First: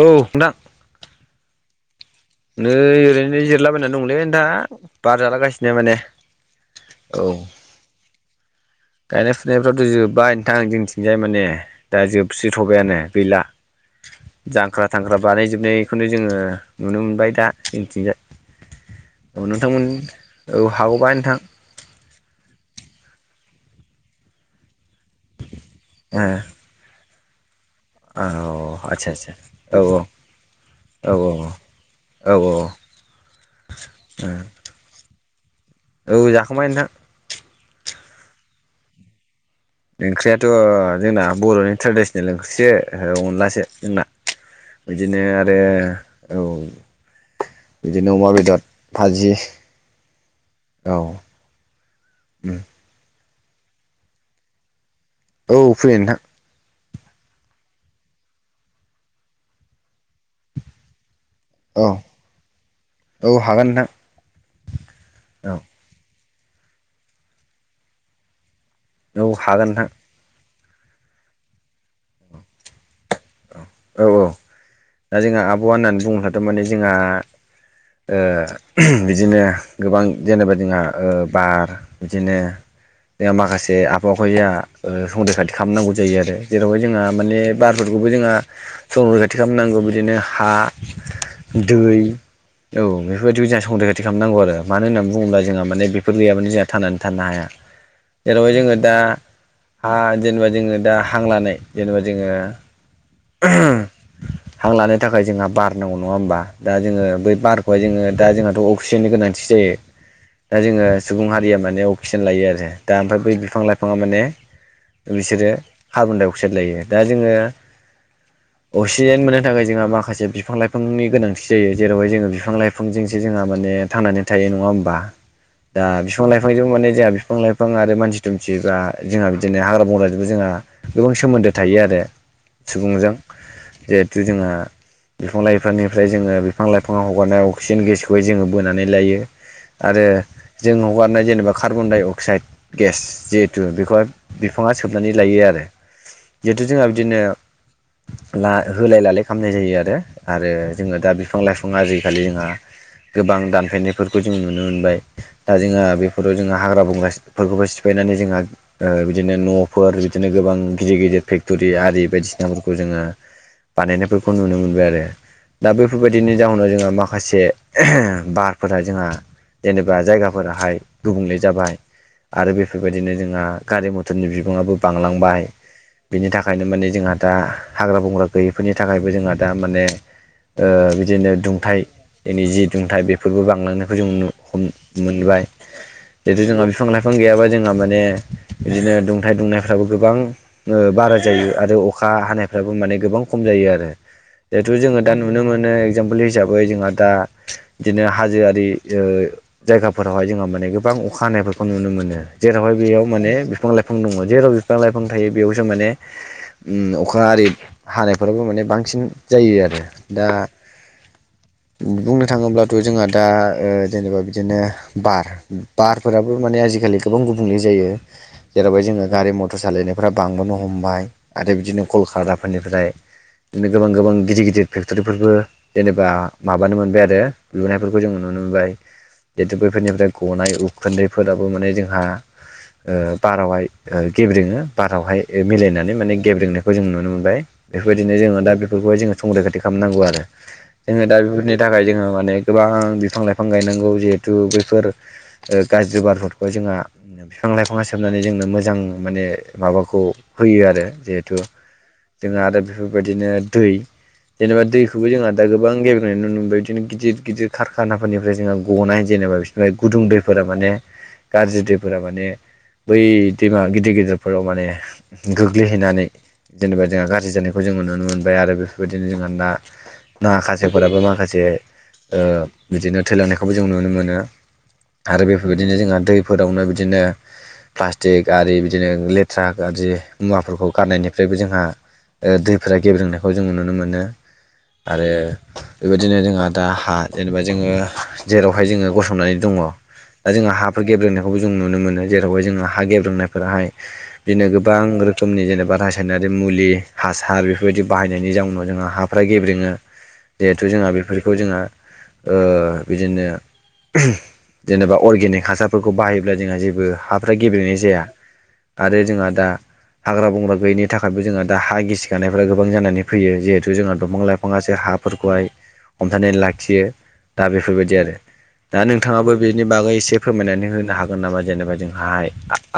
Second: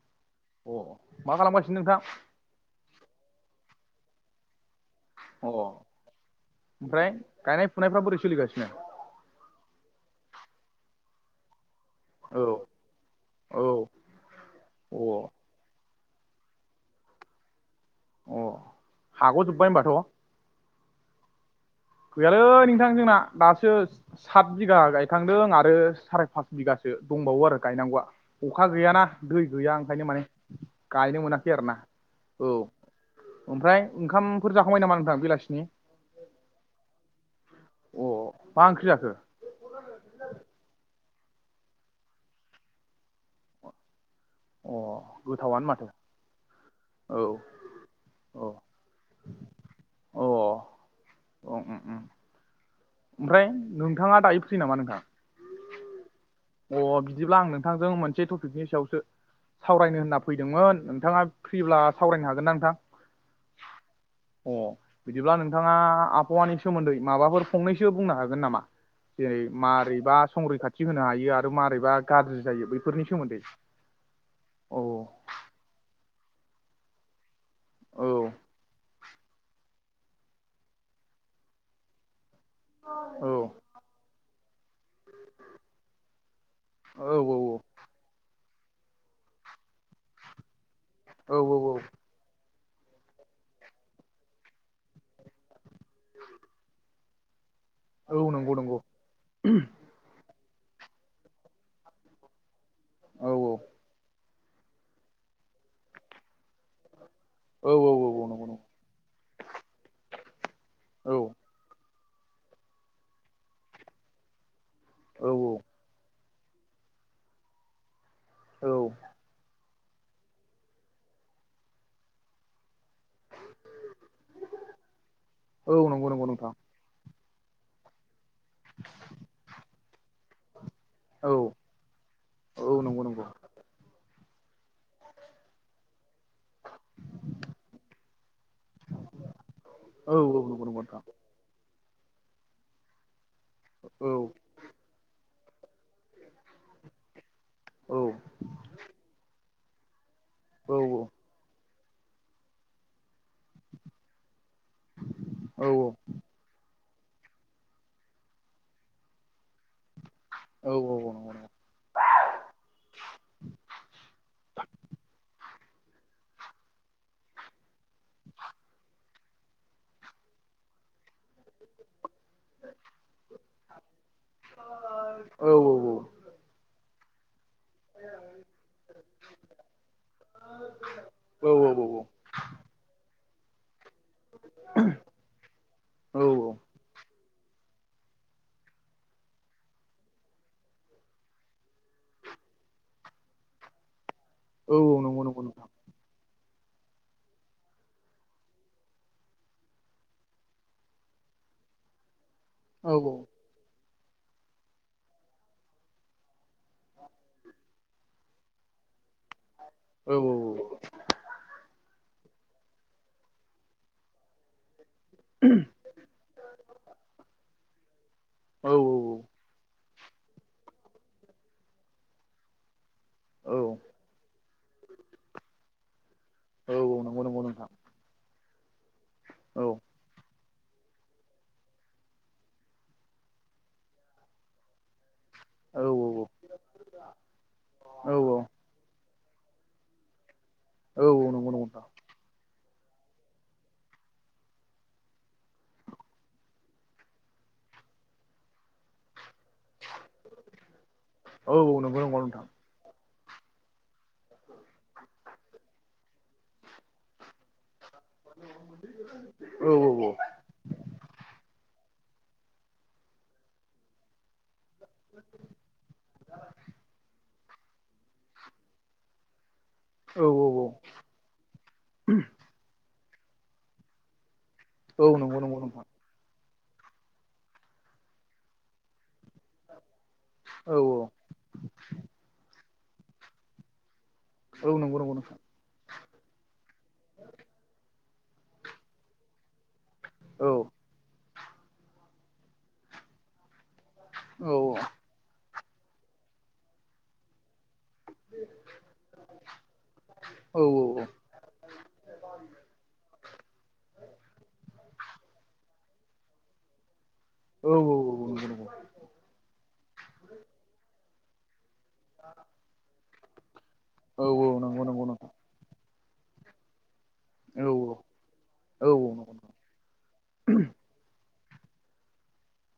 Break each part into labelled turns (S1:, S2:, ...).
S1: औ नोंथां
S2: अ मा खालामगासिनो नोंथां
S1: नै ओरैनो जिरलाबायनानै दंलै नोंथा बार
S2: अ
S1: जालागासिनो माने औ
S2: सनायफ्रा बोरै सोलिगानो
S1: गायनाय फुनायफ्राथ' जोब्बाय नोंथां जोंनिथिंजाय माने दा
S2: औ
S1: जोबस्रिथ'बायानो गैला
S2: औ
S1: जांख्रा
S2: अ
S1: थांख्रा बानायजोबनाय। बेखौनो जोङो नुनो मोनबाय दा जोंनिथिंजाय
S2: अ
S1: अ
S2: हाग'जोब्बाय
S1: नोंथांमोन
S2: होनबाथ'
S1: औ हाबोबाय नोंथां।
S2: गैयालै नोंथां जोंना दासो सात बिगा गायखांदों आरो
S1: ओ
S2: साराय पास बिगासो सो दंबावो आरो गायनांगौआ। अखा
S1: औ
S2: गैयाना
S1: आदसा आदसा
S2: दै गैया
S1: औ
S2: ओंखायनो माने
S1: औ
S2: गायनो मोनाखै आरो ना।
S1: औ औ
S2: ओमफ्राय ओंखामफोर जाखांबाय नामा नोंथां बेलासिनि?
S1: औ जाखांबाय नोंथां।
S2: अ मा ओंख्रि जाखो?
S1: ओंख्रियाथ' जोंना बर'नि ट्रेडिसनेल ओंख्रिसो अनलासो जोंना।
S2: अ
S1: बिदिनो आरो
S2: गोथावानो माथो
S1: औ।
S2: औ
S1: बिदिनो अमा
S2: औ
S1: बेदर भाजि
S2: अ ओम
S1: औ।
S2: ओम
S1: उ
S2: ओमफ्राय नोंथाङा दायो फ्रि नामा नोंथां?
S1: औ फ्रि नोंथां।
S2: अ बिदिब्ला आं नोंथांजों मोनसे टपिकनि सायावसो सावरायनो होनना फैदोंमोन नोंथाङा फ्रिब्ला
S1: औ
S2: सावरायनो हागोन ना नोंथां?
S1: औ हागोन
S2: अ बिदिब्ला
S1: नोंथां
S2: नोंथाङा आबहावानि सोमोन्दै माबाफोर फंनैसो बुंनो हागोन नामा?
S1: औ
S2: जेरै
S1: हागोन नोंथां
S2: मारैबा संरैखाथि होनो हायो आरो मारैबा गाज्रि जायो बैफोरनि सोमोन्दै।
S1: औ औ
S2: औ
S1: दा जोंहा आब'हावा होननानै बुङोब्लाथ माने जोंहा
S2: औ
S1: ओ बिदिनो गोबां जेनेबा जोंहा ओ बार बिदिनो
S2: औ
S1: जोंहा माखासे आबहावाखौ जोंहा ओ संरैखाथि खालामनांगौ जायो आरो। ओ जेरावहाय जोंहा
S2: औ
S1: माने
S2: औ
S1: बार जोंहा संरैखाथि खालामनांगौ बिदिनो हा,
S2: औ
S1: दै
S2: औ
S1: औ बेफोरबायदिखौ जोंहा संरैखाथि खालामनांगौ आरो मानो होननानै बुङोब्ला जोंहा माने बेफोर गैयाबानो जोंहा थानानै थानो हाया।
S2: औ
S1: जेरावहाय
S2: नंगौ
S1: जोङो
S2: नंगौ
S1: दा हा जेनेबा जोङो दा हां लानाय जेनेबा जोङो
S2: औ
S1: हां लानो थाखाय जोंहा बार नांगौ नङा होमबा दा जोङो बै
S2: औ
S1: बारखौहाय
S2: औ
S1: जोङो
S2: औ नंगौ
S1: दा जोंहाथ' अक्सिजेननि गोनांथि जायो। दा जोङो
S2: औ
S1: सुबुं हारिया माने अक्सिजेन लायो आरो। दा ओमफ्राय बै बिफां लाइफाङा माने
S2: औ
S1: बिसोरो कार्बन दडाइ अक्साइड लायो। दा जोङो
S2: औ
S1: अक्सिजेन मोननो थाखाय जोंहा माखासे बिफां लाइफांनि गोनांथि जायो जेरावहाय जोङो बिफां लाइफां बिफांजोंसो जोंहा माने थांनानै थायो नङा होमबा। दा
S2: औ नंगौ नंगौ
S1: बिफां
S2: नोंथां
S1: लाइफांजों माने जोंहा बिफां लाइफां बिफां आरो मानसि दुमसि बा जोंहा बिदिनो हाग्रा बंग्राजोंबो जोंहा गोबां
S2: औ
S1: सोमोन्दो थायो आरो।
S2: औ नंगौ
S1: सुबुंजों
S2: नंगौ
S1: जिहेथु जोंहा बिफां लाइफांनिफ्राय जोङो बिफां लाइफांआ हगारनाय अक्सिजेन गेसखौहाय जोङो बोनानै लायो। आरो
S2: औ औ नंगौ नंगौ
S1: जों
S2: नोंथां
S1: हगारनाय जेनेबा कार्बन-डाइ-अक्साइड गेस जिहेथु
S2: औ
S1: बेखौहाय बिफाङा सोबनानै लायो आरो जिहेथु जोंहा बिदिनो
S2: औ‌
S1: ला होलाय-लालाय खालामनाय जायो आरो, आरो
S2: औ
S1: जोङो
S2: औ
S1: दा बिफां-लाइफांआ आजिखालि जोंहा गोबां दानफायनायफोरखौ जों नुनो मोनबाय दा
S2: औ
S1: जोंहा बेफोर बेव जोंहा हाग्रा बंग्राफोरखौबो सिफायनानै जोंहा ओ बिदिनो न' फोर बिदिनो गोबां
S2: औ औ
S1: गिदिर
S2: नंगौ
S1: गिदिर
S2: नंगौ
S1: फेक्ट'रि आरि बायदिसिनाफोरखौ जोङो बानायनायफोरखौ नुनो मोनबाय आरो। दा बैफोरबायदिनि जाहोनाव जोंहा माखासे बारफोरा जोंहा जेनेबा जायगाफोराहाय गुबुंले जाबाय। आरो बेफोरबायदिनो जोंहा गारि मथरनि बिबांङाबो बांलांबाय
S2: औ औ
S1: बिनि थाखायनो माने जोंहा दा हाग्रा बंग्रा गैयिफोरनि थाखायबो जोंहा दा माने बिदिनो दुंथाइ जोंनि जि दुंथाइ बेफोरबो बांलांनायखौ जों मोनबाय जिहेथु जोंहा बिफां लाइफां गैयाबा जोंहा माने बिदिनो दुंथाइ दुंनायफ्राबो गोबां ओ बारा जायो आरो अ खा हानायफ्राबो माने गोबां खम जायो आरो।
S2: औ
S1: जेतु जोङो दा
S2: नंगौ नंगौ
S1: नुनो
S2: नोंथां
S1: मोनो इग्जामपोल हिसाबै जोंहा दा बिदिनो हाजोआरि ओ जायगाफोरावहाय जोंहा माने गोबां अखा हानायफोरखौ नुनो मोनो। जेरावहाय
S2: औ
S1: बेयाव माने बिफां लाइफां दङ' जेराव बिफां लाइफां थायो बेयावसो माने उम अखा आरि हानायफोराबो माने बांसिन जायो आरो
S2: औ
S1: दा बुंनो थाङोब्लाथ' जोंहा दा ओ जेनोबा बिदिनो बार बारफोराबो माने आजिखालि गोबां गुबुंल जायो
S2: औ
S1: जेरावहाय जोङो गारि म थर सालायनायफ्रा बांबोनो हमबाय आरो बिदिनो कलकाराफोरनिफ्राय बिदिनो गोबां गोबां गिदिर गिदिर फेक्ट'रिफोरबो जेनेबा माबानो मोनबाय आरो
S2: नंगौ नंगौ नोंथां
S1: लुनाय फोरखौ जों नुनो मोनबाय जेथु
S2: औ
S1: बैफोरनिफ्राय गनाय उ खुन्दैफोराबो माने जोंहा ओ बारावहाय ओ गेब्रेङो बारावहाय ए मिलायनानै माने
S2: औ
S1: गेब्रेंनायखौ जों नुनो मोनबाय बेफोरबायदिनो जोङो दा दा बेफोरखौहाय जोङो संरैखाथि खालामनांगौ आरो जोङो दा
S2: औ
S1: बेफोरनि
S2: नंगौ
S1: थाखाय
S2: नोंथां
S1: जोङो माने गोबां बिफां लाइफां गायनांगौ जिहेथु बैफोर ओ गाज्रि बारफोरखौाय जोंहा फिफां लाइफाङा सोबनानै जोंनो मोजां माने माबाखौ होयो आरो जे थु
S2: औ नंगौ
S1: जोङो
S2: नोंथां औ
S1: आरो
S2: औ
S1: बेफोरबायदिनो दै जेनोबा दैखौबो जोंहा दा गोबां गेब्रेनाय नुनो मोनबाय बिदिनो गिदिर गिदिर कारखानाफोरनिफ्राय जोंहा गनाय जेनोबा
S2: औ नंगौ नंगौ नोंथां औ
S1: बिसिनिफ्राय
S2: नंगौ नोंथां औ औ
S1: गुदुं
S2: औ नंगौ औ नंगौ नोंथां औ
S1: दै फोरा माने गाज्रि दैफोरा माने बै दैमा गिदिर गिदिरफोराव माने गोग्लैहैनानै
S2: द
S1: जेनोबा जोंहा गाज्रि जानायखौ जोङो नुनो मोनबाय आरो बेफोरबायदिनो जोंहा ना ना
S2: औ नंगौ
S1: खासेवफोराबो माखासे ओ बिदिनो थैलांनायखौबो जों नुनो मोनो। आरो बेफोरबायदिनो जोंहा दै फोरावनो बिदिनो प्लास्टिक आरि बिदिनो लेथ्रा गाज्रि मुवा गारनायनिफ्रायबो जोंहा ओ दैफोरा गेब्रेंनायखौ जोंङो नुनो मोनो
S2: औ नंगौ नंगौ।
S1: ओ बेबायदिनो जोंहा दा हा जेनोबा जोङो जेरावहाय जोङो गसंनानै दङ' दा जोंहा हा फोर गेब्रेंनायखौबो जों नुनो मोनो जेरावहाय जोंङो हा गेब्रेंनायफोराहाय बिदिनो गोबां रोखोमनि जेनो बा रासायनारि मुलि हासार बेफोरबायदि बाहायनायनि जाउनाव जोंहा हाफ्रा गेब्रेङो जिहेथु जोंहा बेफोर खौ जोंहा ओ बिदिनो जेनोबा अर्गेनिक हासारफोरखौ बाहायोब्ला जोंहा जेबो हा फ्रा गेब्रेनाय जाया आरो जोंहा दा हाग्रा बंग्रा गैयैनि थाखायबो जोंहा दा हा गिसि खानायफ्रा गोबां जानानै फैयो जिहेथु जोंहा दंफां लाइफाङासो हाफोरखौहाय हमथानानै लाखियो दा बेफोरबायदि आरो। दा
S2: नंगौ
S1: नोंथाङाबो बेनि बागै एसे फोरमायनानै होनो हागोन नामा जेनेबा जोंहाहाय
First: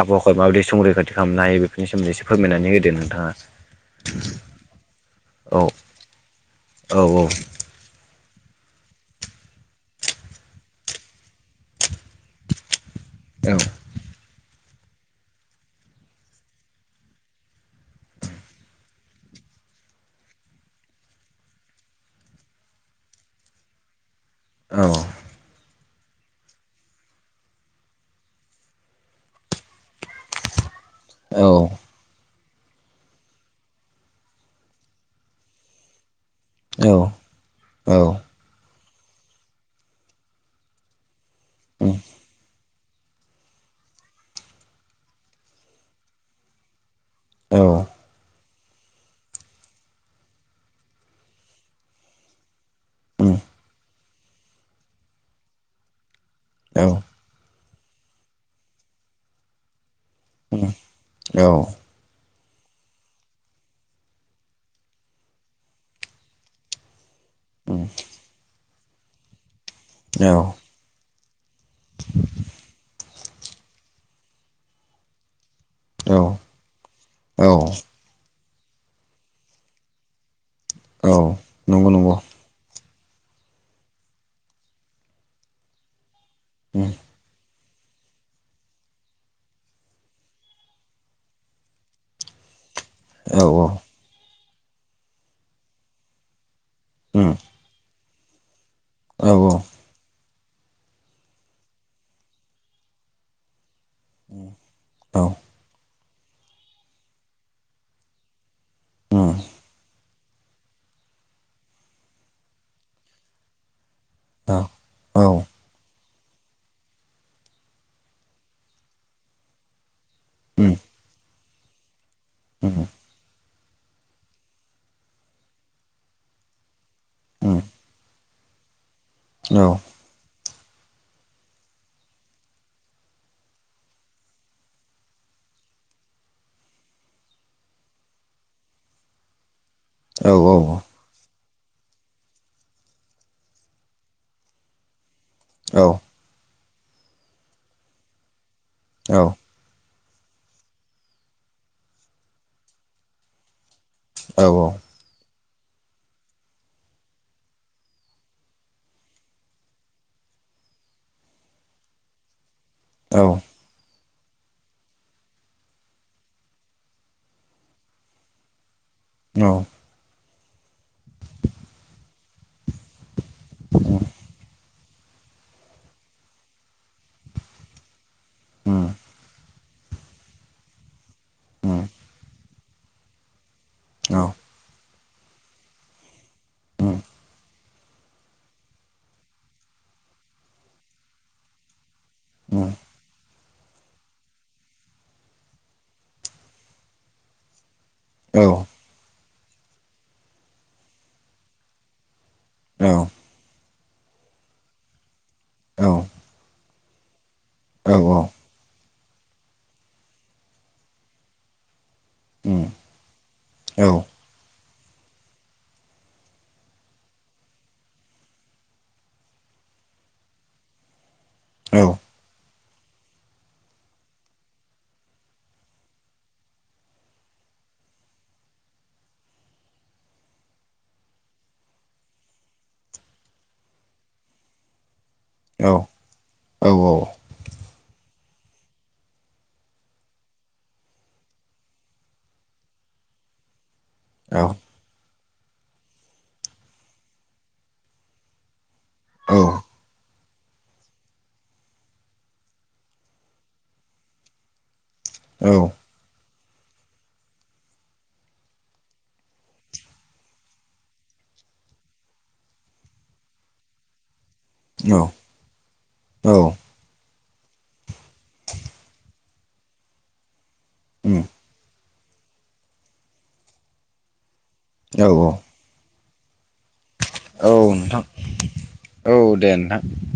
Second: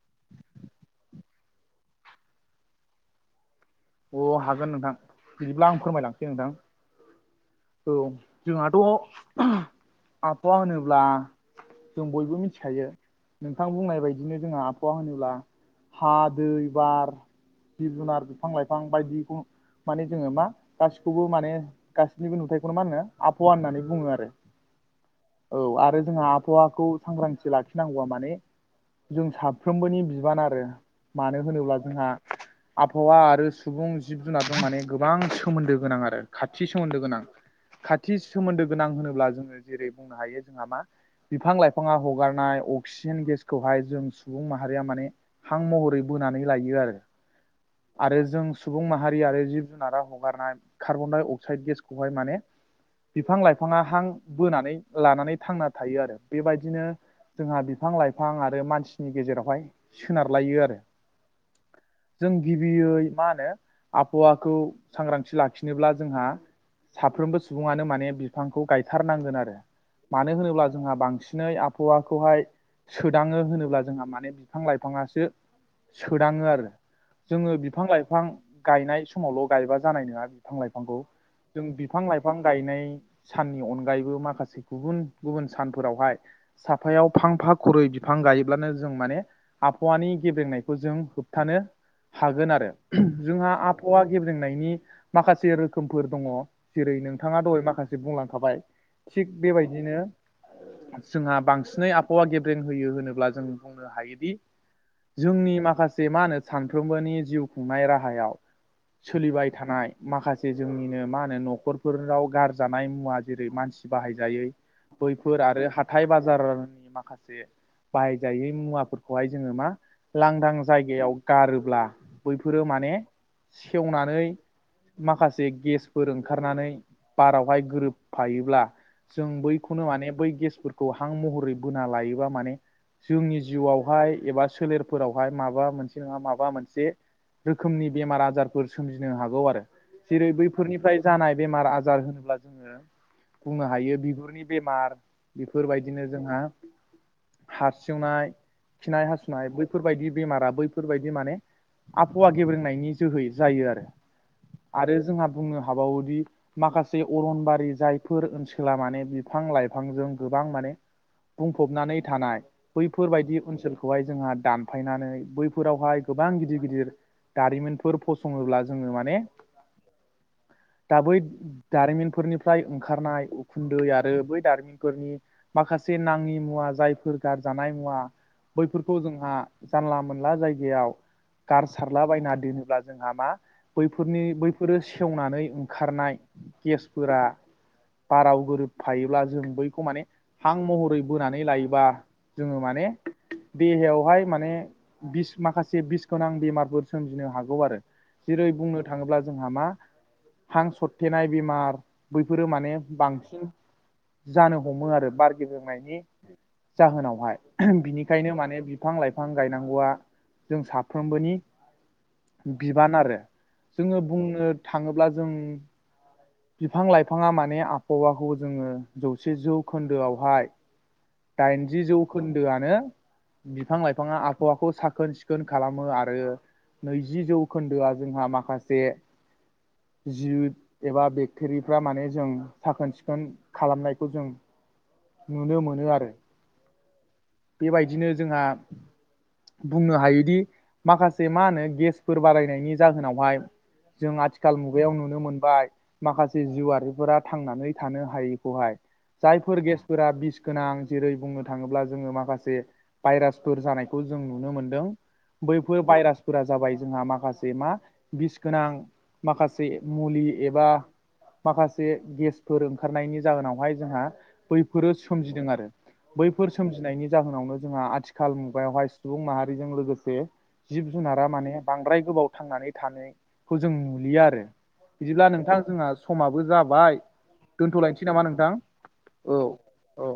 S1: आबहावाखौ माबायदि संरैखाथि खालामनो हायो बेनि सोमोन्दै एसे फोरमायनानै होदो नोंथाङा।
S2: अ हागोन नोंथां,
S1: औ
S2: बिदिब्ला आं फोरमायलांसै नोंथां।
S1: औ औ।
S2: औ जोंहाथ' आबहावा होनोब्ला जों बयबो मिथिखायो नोंथां बुंनाय बाय दिनो जोंहा आबहावा होनोब्ला हा, दै, बार, जिब जुनार बिफां लाइफां बायदिखौ माने जोङो मा गासिखौबो माने गासिनिबो नुथायखौनो मा होनो आबहावा होननानै बुङो आरो।
S1: औ।
S2: औ आरो जोंहा आबहावाखौ सांग्रांथि लाखिनांगौवा माने जों साफ्रोमबोनि बिबान आरो मानो
S1: औ
S2: होनोब्ला जोंहा आबहावा आरो सुबुं जिब जुनारजों माने गोबां सोमोन्दो गोनां आरो खाथि सोमोन्दो गोनां।
S1: औ
S2: खाथि सोमोन्दो गोनां होनोब्ला जोङो जेरै बुंनो हायो जोंहा मा? बिफां
S1: औ उम
S2: लाइफाङा हगारनाय अक्सिजेन गेसखौहाय जों सुबुं माहारिया माने। हां महरै बोनानै लायो आरो।
S1: औ
S2: आरो जों सुबुं माहारि आरो जिब जुनारा हगारनाय कार्बन दडाइ अक्साइद गेसखौहाय माने
S1: उम
S2: बिफां लाइफाङा हां बोनानै लानानै थांना थायो आरो बेबायदिनो
S1: औ
S2: जोंहा बिब बिफां लाइफां आरो मानसिनि गेजेरावहाय सोनारलायो आरो जों बि बियै मा होनो आबहावाखौ सांग्रांथि लाखिनोब्ला जोंहा साफ्रोमबो सुबुङानो माने बिफांखौ गावथारनाय नांगोन आरो। मानो
S1: औ
S2: होनोबा जोंहा बांसिन सिनै आबहावाखौहाय सोदाङो होनोब्ला जोंहा माने बिफां-लाइफाङासो।
S1: औ
S2: सोदाङो आरो
S1: औ
S2: जोङो बिफां लाइफां गायनाय समावल' गायबा जानाय नङा बिफां लाइफांखौ।
S1: औ
S2: जों
S1: नंगौ
S2: बिफां
S1: नंगौ
S2: लाइफां गायनाय साननि अनगायैबो माखासे गुबुन गुबुन सानफोरावहाय। साफायाव फांफा खुरै बिफां गायोब्लानो जों माने आबहाववानि गेब्रेंनायखौ जों होबथानो - हागोन आरो जोंहा
S1: औ
S2: आबहावा गेब्रेंनायनि माखासे रोखोमफोर दङ। जेरै
S1: उम
S2: नोंथाङा दहाय माखासे बुंलांखाबाय थिग
S1: औ
S2: बेबायदिनो जोंहा बांसिनै आबहावा गेब्रें होयो होनोब्ला जों बुंनो हायोदि।
S1: औ
S2: जोंनि माखासे मा होनो सानफ्रोमबोनि जिउ खुंनाय राहायाव सोलिबाय थानाय। माखासे जोंनिनो मा होनो न'खरफोराव गारजानाय मुवा जेरै मानसि बाहायजायै
S1: औ औ
S2: बैफोर आरो हाथ हाइ बाजारनि माखासे बाहायजायै मुवाफोरखौहाय जोङो मा? लांदां
S1: उम
S2: जायगायाव गारोब्ला बैफोरो माने - सेवनानै माखासे गेसफोर ओंखारनानै
S1: उम
S2: बारावहाय गोरोब फायोब्ला जों
S1: औ
S2: बैखौनो माने बै गेसफोरखौ हां महरै बोना लायोबा माने जोंनि जिउआवहाय एबा सोलेरफोरावहाय माबा मोनस जाङा माबा मोनसे रोखोमनि बेमार आजारफोर सोमजिनो हागौ आरो। जेरै बैफोरनिफ्राय जानाय बेमार आजार होनोब्ला जोङो बुंनो हायो बिगुरनि बेमार।
S1: औ
S2: बेफोरबायदिनो जोंहा हारसिंनाय खिनाय हासुनाय बेै बेफोरबायदि बेमारा बैफोरबायदि माने आबहावा गेब्रेंनायनि जोहै जायो आरो।
S1: औ औ
S2: आरो जोंहा बुंनो हाबावोदि। माखासे अरनबारि जायफोर ओनसोला माने बिफां लाइफांजों गोबां माने बुंफबनानै थानाय
S1: औ
S2: बैफोरबायदि ओनसोलखौहाय जोंहा दानफायनानै बैफो फोरावहाय गोबां गिदिर-गिदिर दारिमिनफोर फसङोब्ला जोङो माने
S1: औ
S2: दा बै दारिमिनफोरनिफ्राय ओंखारनाय उखुन्दै आरो बै दारिमिनफोरनि माखासे नाङि मुवा जायफोर गारजानाय मुवा
S1: उम
S2: बैफोरखौ जोंहा जानला मोनला जायगायाव गार
S1: उम
S2: सारला बायना दोनोब्ला जोंहा मा-
S1: औ
S2: बैफोरनि बैफोरो सेवनानै ओंखारनाय
S1: उम
S2: गेसफोरा बाराव गोरोबफायोब्ला जों बैखौ माने हां महरै बोनानै लायोबा
S1: उम
S2: जोङो माने देहायावहाय माने बिस माखासे बिस गोनां बेमारफोर सोमजिनो हागौ आरो
S1: औ
S2: जेरै बुंनो थाङोब्ला जोंहा मा हां सरथेनाय बेमार बैफोरो माने
S1: औ
S2: बांसिन जानो हमो आरो बारगे
S1: उम औ
S2: होननायनि जाहोनावहाय
S1: औ
S2: बिनिखायनो माने बिफां लाइफां गायनांगौआ जों साफ्रोमबोनि
S1: उम
S2: बिबान आरो जोङो बुंनो थाङोब्ला जों बिफां लाइफाङा माने आबहावाखौ जोंङो जौसे जौखोन्दोआवहाय
S1: औ
S2: दाइनजि जौखोन्दोआनो बिफां-लाइफाङा आबहावाखौ साखोन सि खोन खालामो आरो नैजि जौखोन्दोआ जोंहा माखासे जिब एबा बेक्टरिफ्रा माने जों साखोन-सिखोन खालामनायखौ जों नुनो मोनो आरो। बेबायदिनो जोंहा बुंनो हायो दि माखासे मा होनो गेसफोर बारायनायनि जाहोनावहाय जों आथिखाल मु बेयाव नुनो मोनबाय माखासे जिउआरारिफोरा थांनानै थानो हायैखौहाय जायफोर गेसफोरा बिस गोनां जेरै बुंनो थाङोब्ला जोंङो माखासे भाइरासफोर जानायखौ जों नुनो मोनदों। बैफोर बायरास फोरा जाबाय जोंहा माखासे मा बिस गोनां माखासे मुलि एबा माखासे गेसफोर ओंखारनायनि जाहोनावहाय जोंहा बैफोरो सोमजिदों आरो बैफोर सोम फिसिनायनि जाहोनावनो जोंहा आथिखाल मुगायावहाय सुबुं माहारिजों लोगोसे जिब जुनारा माने बांद्राय गोबाव थांनानै थानायखौ जों नुलिया आरो बिदिब्ला नोंथां जोंहा समाबो जाबाय
S1: नोंथां
S2: दोनथ'लायनोसै नामा नोंथां औ
S1: दे नोंथां
S2: औ